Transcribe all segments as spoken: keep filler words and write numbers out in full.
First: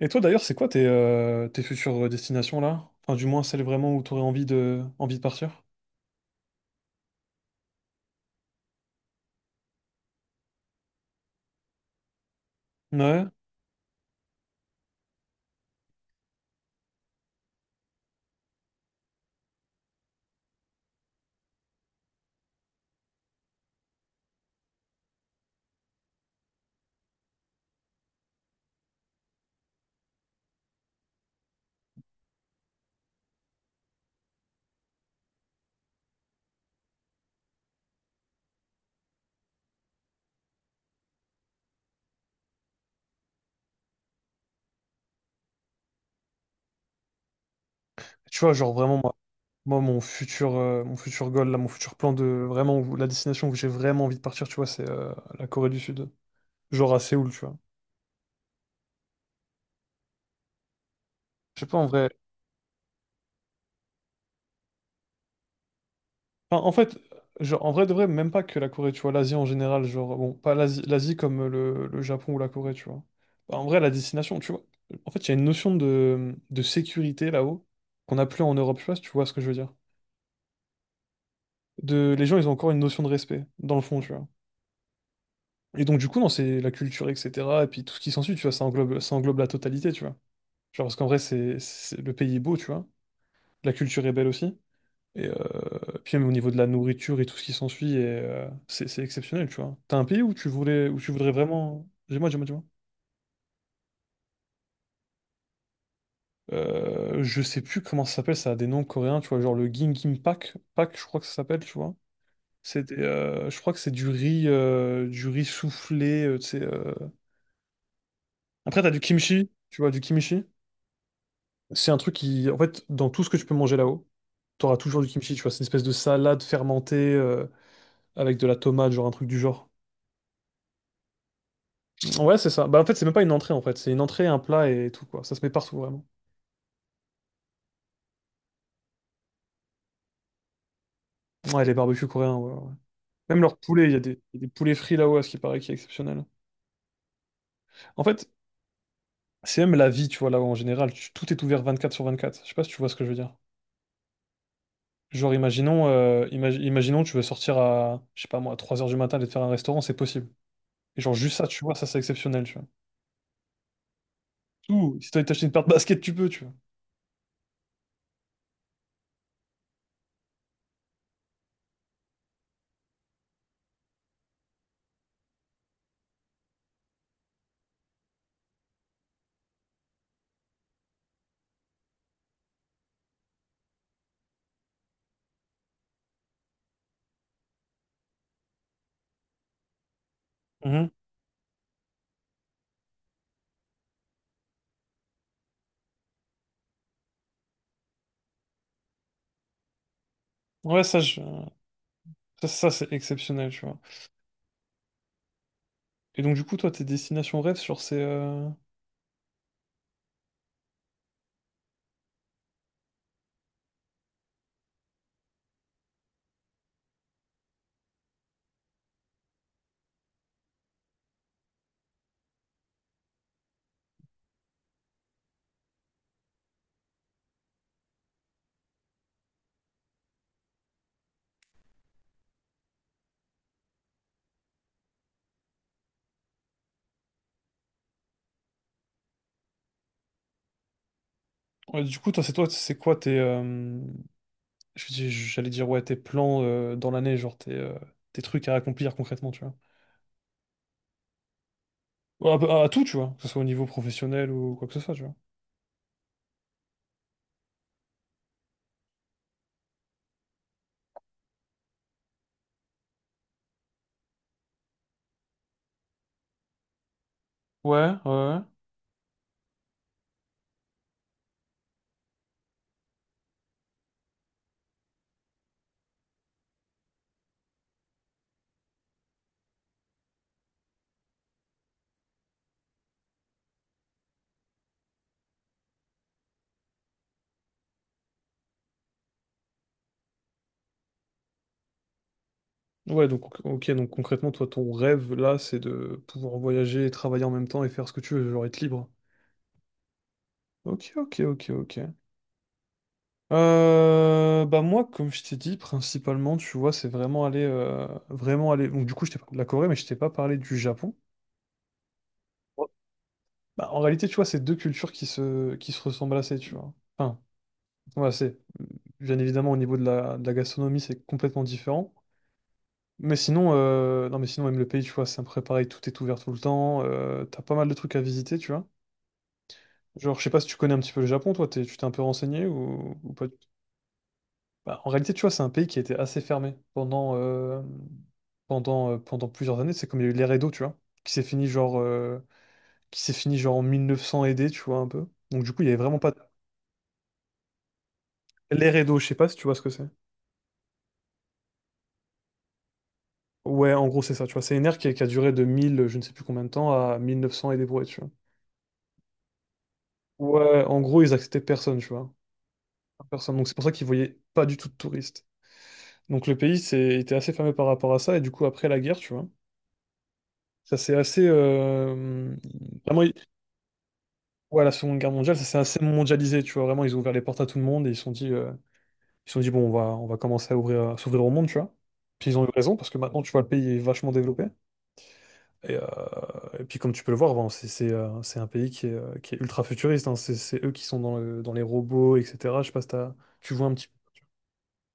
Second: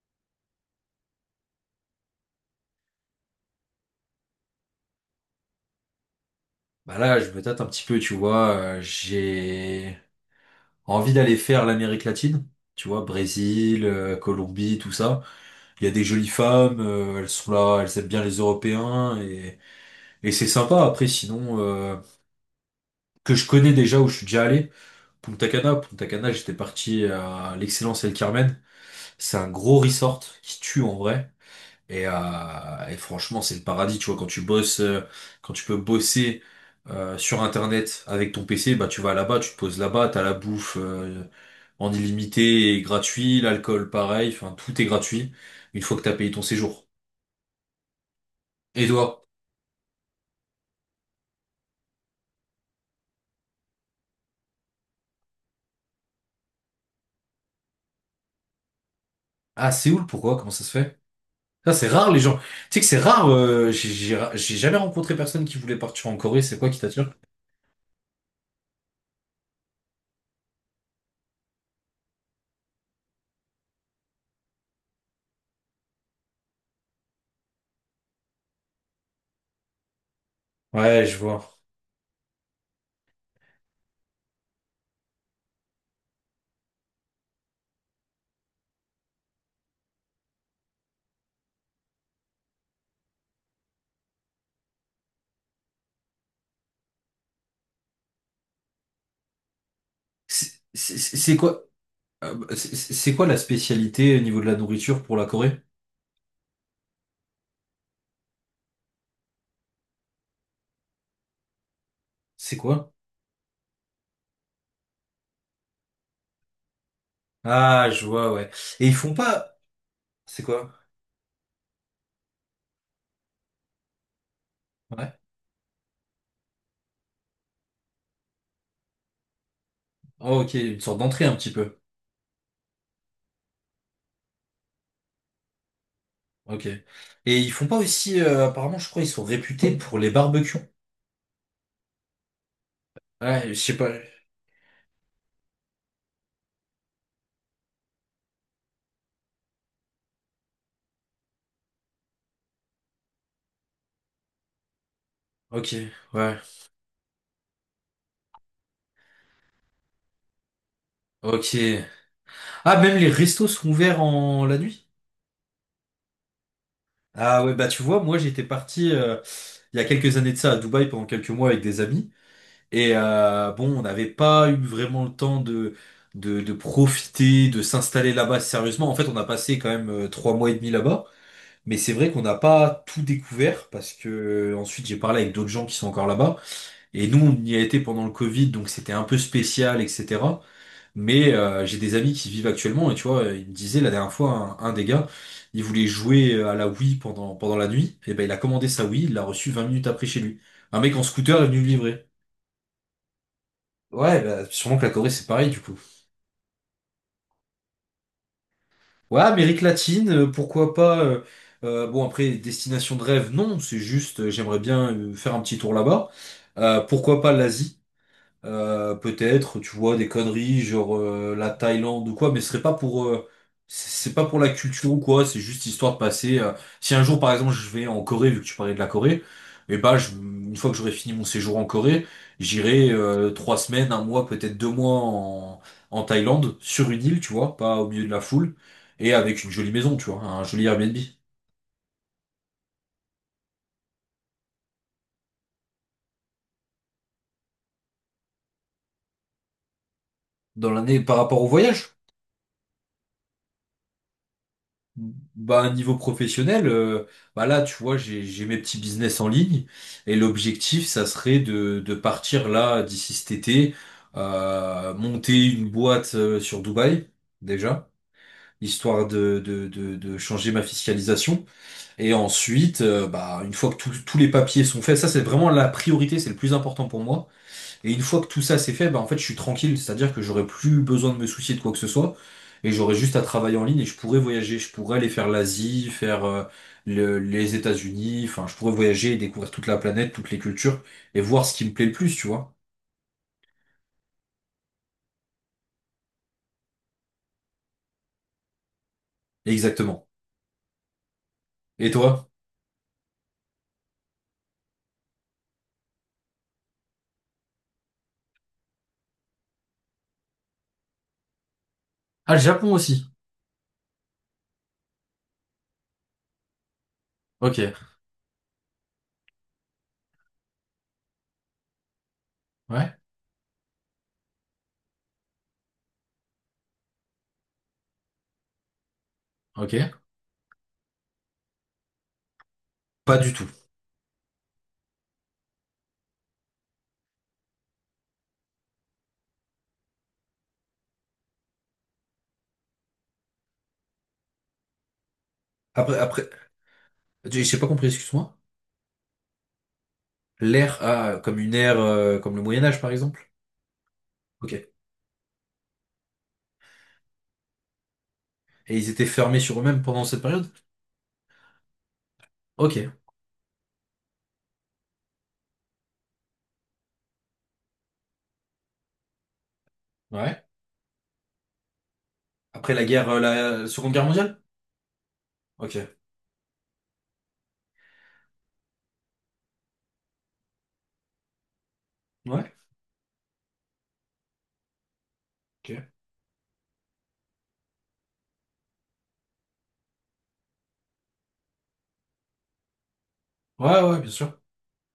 Et toi d'ailleurs, c'est quoi tes, euh, tes futures destinations là? Enfin, du moins celles vraiment où tu aurais envie de, envie de partir? Bah là, je me tâte un petit peu, tu vois. euh, j'ai envie d'aller faire l'Amérique latine, tu vois, Ouais. Brésil, euh, Colombie, tout ça. Il y a des jolies femmes, euh, elles sont là, elles aiment bien les Européens et, et c'est sympa. Après, sinon, euh, que je connais déjà où je suis déjà allé, Punta Cana. Punta Cana, j'étais parti à l'Excellence El Carmen. C'est un gros resort qui tue en vrai. Et, euh, et franchement, c'est le paradis, tu vois, quand tu bosses, euh, quand tu peux bosser euh, sur Internet avec ton P C, bah tu vas là-bas, tu te poses là-bas, t'as la bouffe euh, en illimité et gratuit, l'alcool pareil, enfin tout est gratuit une fois que t'as payé ton séjour. Tu vois, genre Et vraiment, moi, toi? moi, mon futur, euh, mon futur goal, là, mon futur plan de vraiment où- la destination où j'ai vraiment envie de partir, tu vois, c'est euh, la Corée du Sud. Genre à Séoul, tu vois. À Séoul, pourquoi? Comment ça se fait? Je sais Ça, pas en c'est vrai. rare les gens. Tu sais que c'est rare, euh, j'ai j'ai ra- j'ai jamais rencontré personne qui voulait partir en Corée, c'est Enfin, quoi en qui fait, t'attire? genre, en vrai de vrai, même pas que la Corée, tu vois, l'Asie en général, genre, bon, pas l'Asie, l'Asie comme euh, le, le Japon ou la Corée, tu vois. Bah, en vrai, la destination, tu vois. En fait, il y a une notion de, de sécurité là-haut qu'on n'a plus en Europe, je sais pas si tu vois ce que je veux dire. Ouais, je vois. De, les gens ils ont encore une notion de respect dans le fond, tu vois. Et donc, du coup, non, c'est la culture, etc. Et puis tout ce qui s'ensuit, tu vois, ça englobe ça englobe la totalité, tu vois. Genre parce qu'en vrai, c'est c'est- le pays est beau, tu vois, la culture est belle aussi, et euh, puis même au niveau de la nourriture et tout ce qui s'ensuit, et, euh, c'est c'est exceptionnel, tu vois. T'as un pays où tu C'est voulais c'est- où tu voudrais c'est quoi, vraiment, dis-moi, dis-moi, euh, dis-moi. c'est c'est quoi la spécialité au niveau de la nourriture pour la Corée? Euh, je sais plus comment ça s'appelle, ça a des noms coréens, tu vois, genre le Gimgimbap Pak, je crois que ça s'appelle, tu vois. C'est C'est quoi? des, euh, je crois que c'est du riz, euh, du riz soufflé, euh, tu sais. Ah, je vois, ouais. Après, Et t'as ils du font kimchi, pas... tu vois, du C'est kimchi. quoi? C'est un truc qui, en fait, dans tout ce que tu peux manger là-haut, t'auras toujours du Ouais. kimchi, tu vois. C'est une espèce de salade fermentée, euh, avec de la tomate, genre un truc du genre. Oh, ok, une sorte d'entrée un petit peu. Ouais, c'est ça. Bah, en fait, c'est même pas une entrée, en fait. C'est une entrée, un plat et tout, quoi. Ça se met partout, vraiment. Ok. Et ils font pas aussi... euh, apparemment, je crois, ils sont réputés pour les barbecues. Ouais, les barbecues coréens, ouais, ouais. Même Ouais, je leur sais poulet, pas. il y a des, il y a des poulets frits là-haut, à ce qui paraît, qui est exceptionnel. En fait, c'est même la vie, tu vois, là-haut, en général. Tu- tout est ouvert vingt-quatre sur vingt-quatre. Je sais pas si tu vois ce que je veux dire. Genre, Ok, imaginons, euh, ouais. imagi- imaginons, tu veux sortir à, je sais pas moi, à trois heures du matin, aller te faire un restaurant, c'est possible. Et genre, juste ça, tu vois, Ok. ça, c'est exceptionnel, tu vois. Ah, même les restos sont ouverts en la nuit? Ou, si t'as envie de t'acheter une paire de baskets, tu peux, tu vois. Ah ouais, bah tu vois, moi j'étais parti euh, il y a quelques années de ça à Dubaï pendant quelques mois avec des amis. Et euh, bon, on n'avait pas eu vraiment le temps de, de, de profiter, de s'installer là-bas sérieusement. En fait, on a passé quand même euh, trois mois et demi là-bas. Mais c'est vrai qu'on n'a pas tout découvert parce que euh, ensuite j'ai parlé avec d'autres gens qui sont encore là-bas. Et nous, on y a été pendant le Covid, donc c'était un peu spécial, et cetera. Mhm. Mais euh, j'ai des amis qui vivent actuellement et tu vois, il me disait la dernière fois, un, un des gars, il voulait jouer à la Wii pendant, pendant la nuit. Et ben il a commandé sa Wii, il l'a reçue vingt minutes après chez lui. Un Ouais, mec ça, en je- scooter est venu le livrer. ça, ça, c'est exceptionnel, tu vois. Ouais, bah, sûrement que la Corée c'est pareil du coup. Et donc, du coup, toi, tes destinations rêves, genre, c'est. Euh, Ouais, Amérique latine, euh, pourquoi pas. euh, euh, bon, après, destination de rêve, non, c'est juste, euh, j'aimerais bien euh, faire un petit tour là-bas. Euh, pourquoi pas l'Asie? Euh, peut-être, tu vois, des conneries, genre euh, la Thaïlande ou quoi, mais ce serait pas pour, euh, c'est c'est pas pour la culture ou quoi, c'est juste histoire de passer. euh, si un jour, par exemple, je vais en Corée, vu que tu parlais de la Corée, et bah, je- une fois que j'aurai fini mon séjour en Corée, j'irai euh, trois semaines, un mois, peut-être deux mois en, en Thaïlande, sur une île, tu vois, pas au milieu de la foule, et avec une jolie maison, tu vois, un joli Airbnb ouais, du coup, toi, c'est toi, c'est quoi tes. euh, je dis- j'allais dire, ouais, tes plans, euh, dans l'année, genre, tes, euh, tes trucs à accomplir concrètement, tu vois. dans l'année par rapport au voyage. Ouais, À, peu- à tout, tu vois, que ce soit au niveau professionnel ou quoi que ce soit, tu vois. Bah, niveau professionnel, euh, bah là, tu vois, j'ai, j'ai mes petits business en ligne et l'objectif, ça serait de, de partir là d'ici cet été, euh, monter une boîte euh, sur Dubaï, Ouais, déjà, ouais. histoire de, de, de, de changer ma fiscalisation. Et ensuite, euh, bah, une fois que tous tous les papiers sont faits, ça, c'est vraiment la priorité, c'est le plus important pour moi. Et une fois que tout ça c'est fait, bah en fait je suis tranquille, c'est-à-dire que j'aurais plus besoin de me soucier de quoi que ce soit, et j'aurais juste à travailler en ligne et je pourrais voyager, je pourrais aller faire l'Asie, faire euh, le- les États-Unis, enfin je pourrais voyager et découvrir toute la planète, toutes les cultures, et voir ce qui me plaît le plus, tu vois. Ouais, donc, ok, donc concrètement, toi, ton rêve, là, c'est de pouvoir voyager, travailler en même temps et faire ce que tu veux, genre, être libre. Exactement. Ok, ok, ok, ok. Et toi? Euh, bah moi, comme je t'ai dit, principalement, tu vois, c'est vraiment aller, euh, vraiment aller. Donc du coup, je t'ai parlé de la Corée, mais je t'ai pas parlé du Japon. Ah, le Japon aussi. Bah, en réalité, tu vois, c'est deux cultures qui se, qui se ressemblent assez, tu vois. Enfin, Ok. voilà, c'est bien évidemment au niveau de la, de la gastronomie, c'est complètement différent. Ouais. Mais sinon, euh, non, mais sinon, même le pays, tu vois, c'est un peu pareil, tout est ouvert tout le temps. Euh, t'as pas mal de trucs à visiter, tu vois. Ok. Genre, je sais pas si tu connais un petit peu le Japon, toi, t'es- tu t'es un peu renseigné, ou, ou Pas pas. du tout. Bah, en réalité, tu vois, c'est un pays qui était assez fermé pendant, euh, pendant, euh, pendant plusieurs années. C'est comme il y a eu l'ère Edo, tu vois, qui s'est fini genre, euh, qui s'est fini genre en mille neuf cents aidé, tu vois, un peu. Donc, du coup, il y avait Après, vraiment pas de- après, j'ai j'ai pas compris, excuse-moi. l'ère Edo, je sais pas si tu vois ce que c'est. L'ère, ah, comme une ère, euh, comme le Moyen Âge par exemple. Ouais, en gros, c'est ça, tu vois. Ok. C'est une Et ère qui, qui a duré de mille, je ne sais plus combien de temps, à mille neuf cents et des brouettes, tu vois. ils étaient fermés sur eux-mêmes pendant cette période? Ouais, en gros, ils acceptaient personne, tu vois. Ok. Personne. Donc, c'est pour ça qu'ils voyaient pas du tout de touristes. Donc, le pays c'est- était assez fermé par rapport à ça. Et du coup, après la guerre, tu vois, Ouais. ça, c'est assez. euh, Après la Vraiment. guerre, euh, la Seconde Guerre mondiale? Ouais, la Seconde Guerre mondiale, ça s'est assez Ok. mondialisé, tu vois. Vraiment, ils ont ouvert les portes à tout le monde et ils se sont dit, euh, ils se sont dit bon, on va, on va commencer à ouvrir, à s'ouvrir au monde, tu vois. Puis ils ont eu Ouais. raison parce que maintenant, tu vois, le pays est vachement développé. Et, euh, Ok. et puis, comme tu peux le voir, bon, c'est c'est, euh, c'est un pays qui est, euh, qui est ultra futuriste, hein. C'est c'est eux qui sont dans le- dans les robots, et cetera. Je sais pas si t'as- tu vois un Ouais, petit peu. ouais, bien sûr.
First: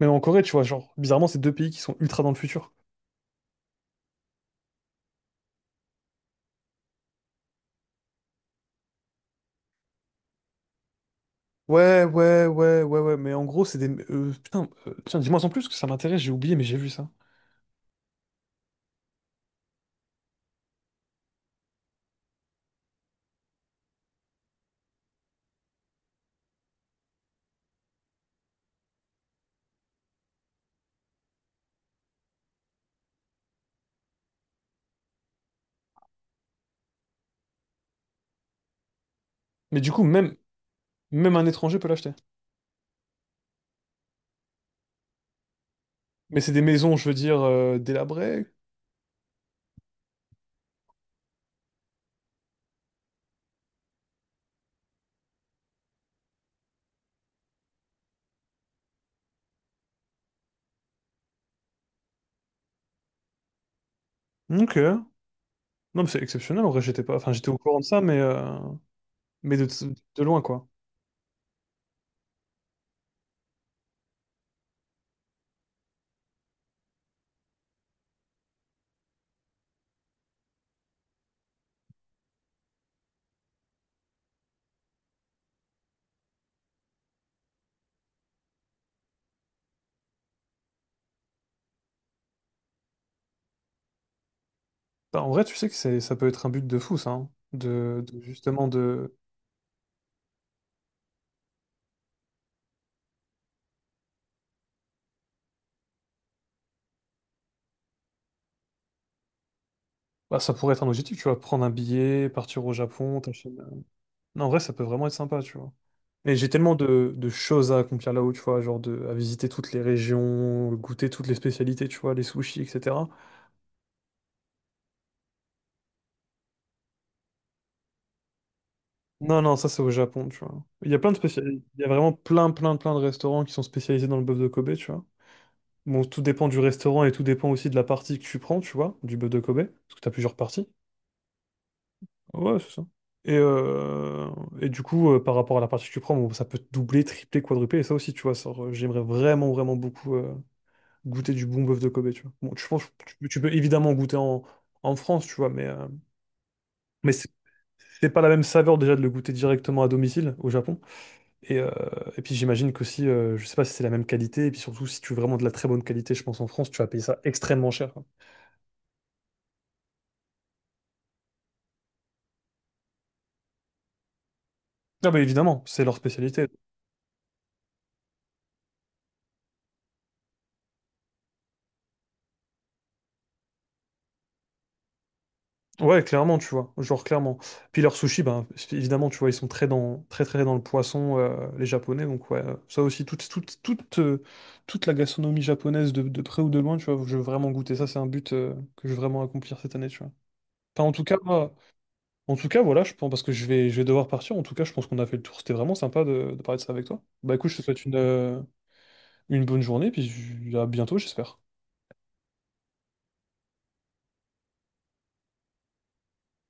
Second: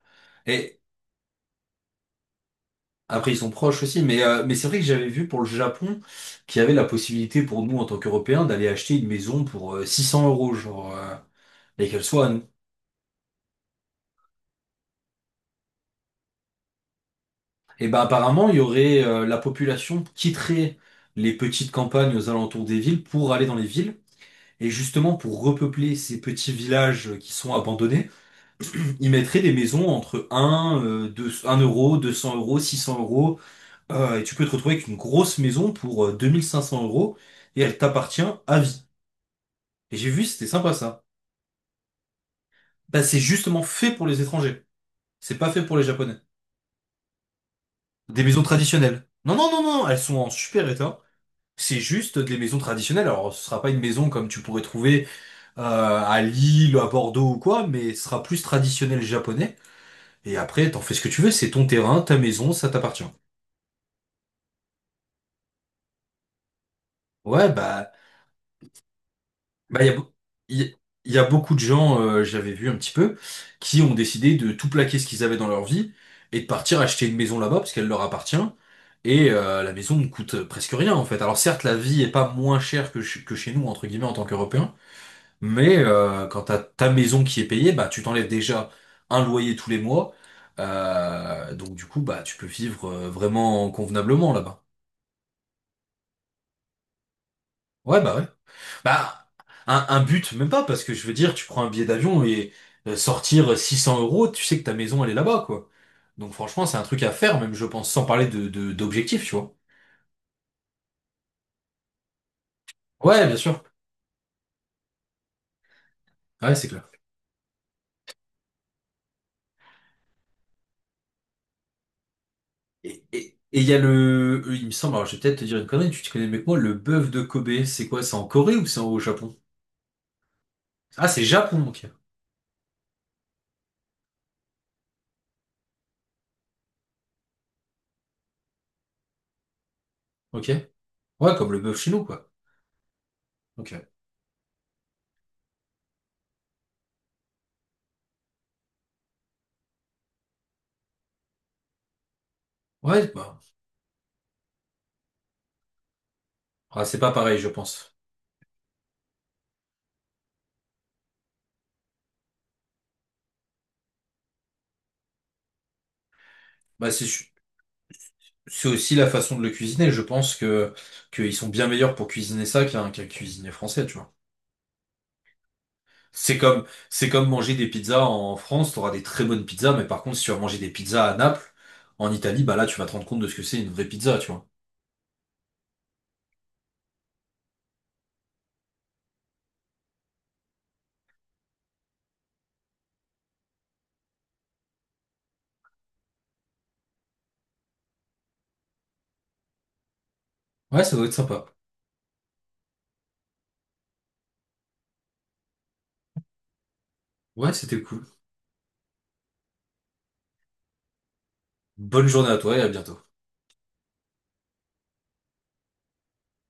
Même en Corée, tu vois, Et genre, bizarrement, c'est deux pays qui sont ultra dans le futur. après, ils sont proches aussi, mais, euh, mais c'est vrai que j'avais vu pour le Japon qu'il y avait la possibilité pour nous, en tant qu'Européens, d'aller acheter une maison pour euh, six cents euros, genre, euh, et qu'elle Ouais, soit à nous. ouais, ouais, ouais, ouais, mais en gros, c'est des... euh, putain, euh, tiens, dis-moi en plus, parce que ça m'intéresse, j'ai oublié, mais j'ai vu ça. Et ben apparemment, il y aurait euh, la population quitterait les petites campagnes aux alentours des villes pour aller dans les villes. Et justement, pour repeupler ces petits villages qui sont abandonnés, ils mettraient des maisons entre un, euh, deux, un euro, deux cents euros, six cents euros. Euh, et tu peux te retrouver avec une grosse maison pour euh, deux mille cinq cents euros et elle t'appartient à vie. Mais du Et coup, j'ai vu, même, c'était sympa ça. même un étranger peut l'acheter. Bah, c'est justement fait pour les étrangers. C'est pas fait pour les Japonais. Mais c'est des maisons, je veux dire, euh, Des maisons délabrées. traditionnelles. Non, non, non, non, elles sont en super état. C'est juste des maisons traditionnelles. Alors, ce sera pas une maison comme tu pourrais trouver euh, à Lille, à Bordeaux ou quoi, mais ce sera plus traditionnel japonais. Et après, t'en fais ce que tu veux, c'est ton terrain, ta maison, ça t'appartient. Ok. Non, mais c'est exceptionnel. En vrai, j'étais pas. Enfin, Ouais, j'étais au courant de bah ça, mais, euh, mais de, Bah, il y a, beau- de loin, il quoi. y- il y a beaucoup de gens, euh, j'avais vu un petit peu, qui ont décidé de tout plaquer ce qu'ils avaient dans leur vie et de partir acheter une maison là-bas parce qu'elle leur appartient. Et euh, la maison ne coûte presque rien en fait. Alors certes, la vie est pas moins chère que, ch- que chez nous, entre guillemets, en tant qu'Européens, mais euh, quand t'as ta maison qui est payée, bah tu t'enlèves déjà un loyer tous les mois. Euh, donc du coup, bah tu peux vivre euh, vraiment convenablement là-bas. Bah, en vrai, tu sais que c'est, ça peut être un but de fou, ça, hein. Ouais, De, bah de- ouais. justement de. Bah, un, un but, même pas, parce que je veux dire, tu prends un billet d'avion et euh, sortir six cents euros, tu sais que ta maison, elle est là-bas, quoi. Donc franchement, c'est un truc à faire, même je pense, sans parler de, de, d'objectif, tu vois. Bah, ça pourrait être un objectif, tu vois. Prendre un billet, partir au Japon, Ouais, bien t'achètes. sûr. Non, en vrai, ça peut vraiment être sympa, tu vois. Et j'ai Ouais, c'est tellement clair. de, de choses à accomplir là-haut, tu vois, genre de, à visiter toutes les régions, goûter toutes les spécialités, tu vois, les sushis, Et et cetera. et- et il y a le, il me semble, alors je vais peut-être te dire une connerie, tu te connais mieux que moi, le bœuf de Kobe, c'est quoi? C'est en Corée ou c'est au Japon? Non, non, ça, c'est au Japon, tu vois. Il y a Ah, plein de c'est spécialités. Japon, Il y ok. a vraiment plein, plein, plein de restaurants qui sont spécialisés dans le bœuf de Kobe, tu vois. Bon, tout dépend du restaurant et tout dépend aussi de la partie que tu prends, tu vois, du bœuf de Kobe, parce que t'as plusieurs Ok. parties. Ouais, comme le bœuf chez nous, quoi. Ouais, c'est ça. Et, Ok. euh, et du coup, euh, par rapport à la partie que tu prends, bon, ça peut te doubler, tripler, quadrupler, et ça aussi, tu vois, ça, euh, j'aimerais vraiment, vraiment beaucoup euh, goûter du bon bœuf de Kobe, tu vois. Bon, tu penses, Ouais, tu, peux bah, tu peux évidemment goûter en, en France, tu vois, mais, euh, ah, c'est pas mais c'est pareil, je pense. c'est pas la même saveur déjà de le goûter directement à domicile au Japon. Et, euh, et puis, j'imagine qu'aussi, euh, je sais pas si c'est la même qualité, et puis surtout, si tu veux vraiment de la très bonne qualité, je pense, en France, tu vas Bah, payer c'est, ça extrêmement cher. C'est aussi la façon de le cuisiner. Je pense que qu'ils sont bien meilleurs pour cuisiner ça qu'un qu'un cuisinier français, tu vois. Ah bah évidemment, c'est leur C'est spécialité. comme c'est comme manger des pizzas en France, t'auras des très bonnes pizzas, mais par contre, si tu vas manger des pizzas à Naples, en Italie, bah là, tu vas te rendre compte de ce que c'est une vraie pizza, tu vois. Ouais, clairement, tu vois, genre clairement. Puis leurs sushis, ben évidemment, tu vois, ils sont très dans, très très dans le poisson, euh, les Japonais. Donc ouais, euh, ça aussi, toute toute toute euh, toute la gastronomie japonaise de, de près ou de loin, tu vois, je veux vraiment goûter. Ça, c'est un but euh, que je veux vraiment accomplir cette année, tu vois. Ouais, Enfin, en ça tout doit être cas, sympa. moi- en tout cas, voilà, je pense, parce que je vais je vais devoir partir. En tout cas, je pense qu'on a fait le tour. C'était vraiment sympa de, de parler de ça avec toi. Bah écoute, Ouais, je te c'était souhaite une cool. euh, une bonne journée, puis je- à bientôt, j'espère. Bonne journée à toi et à bientôt.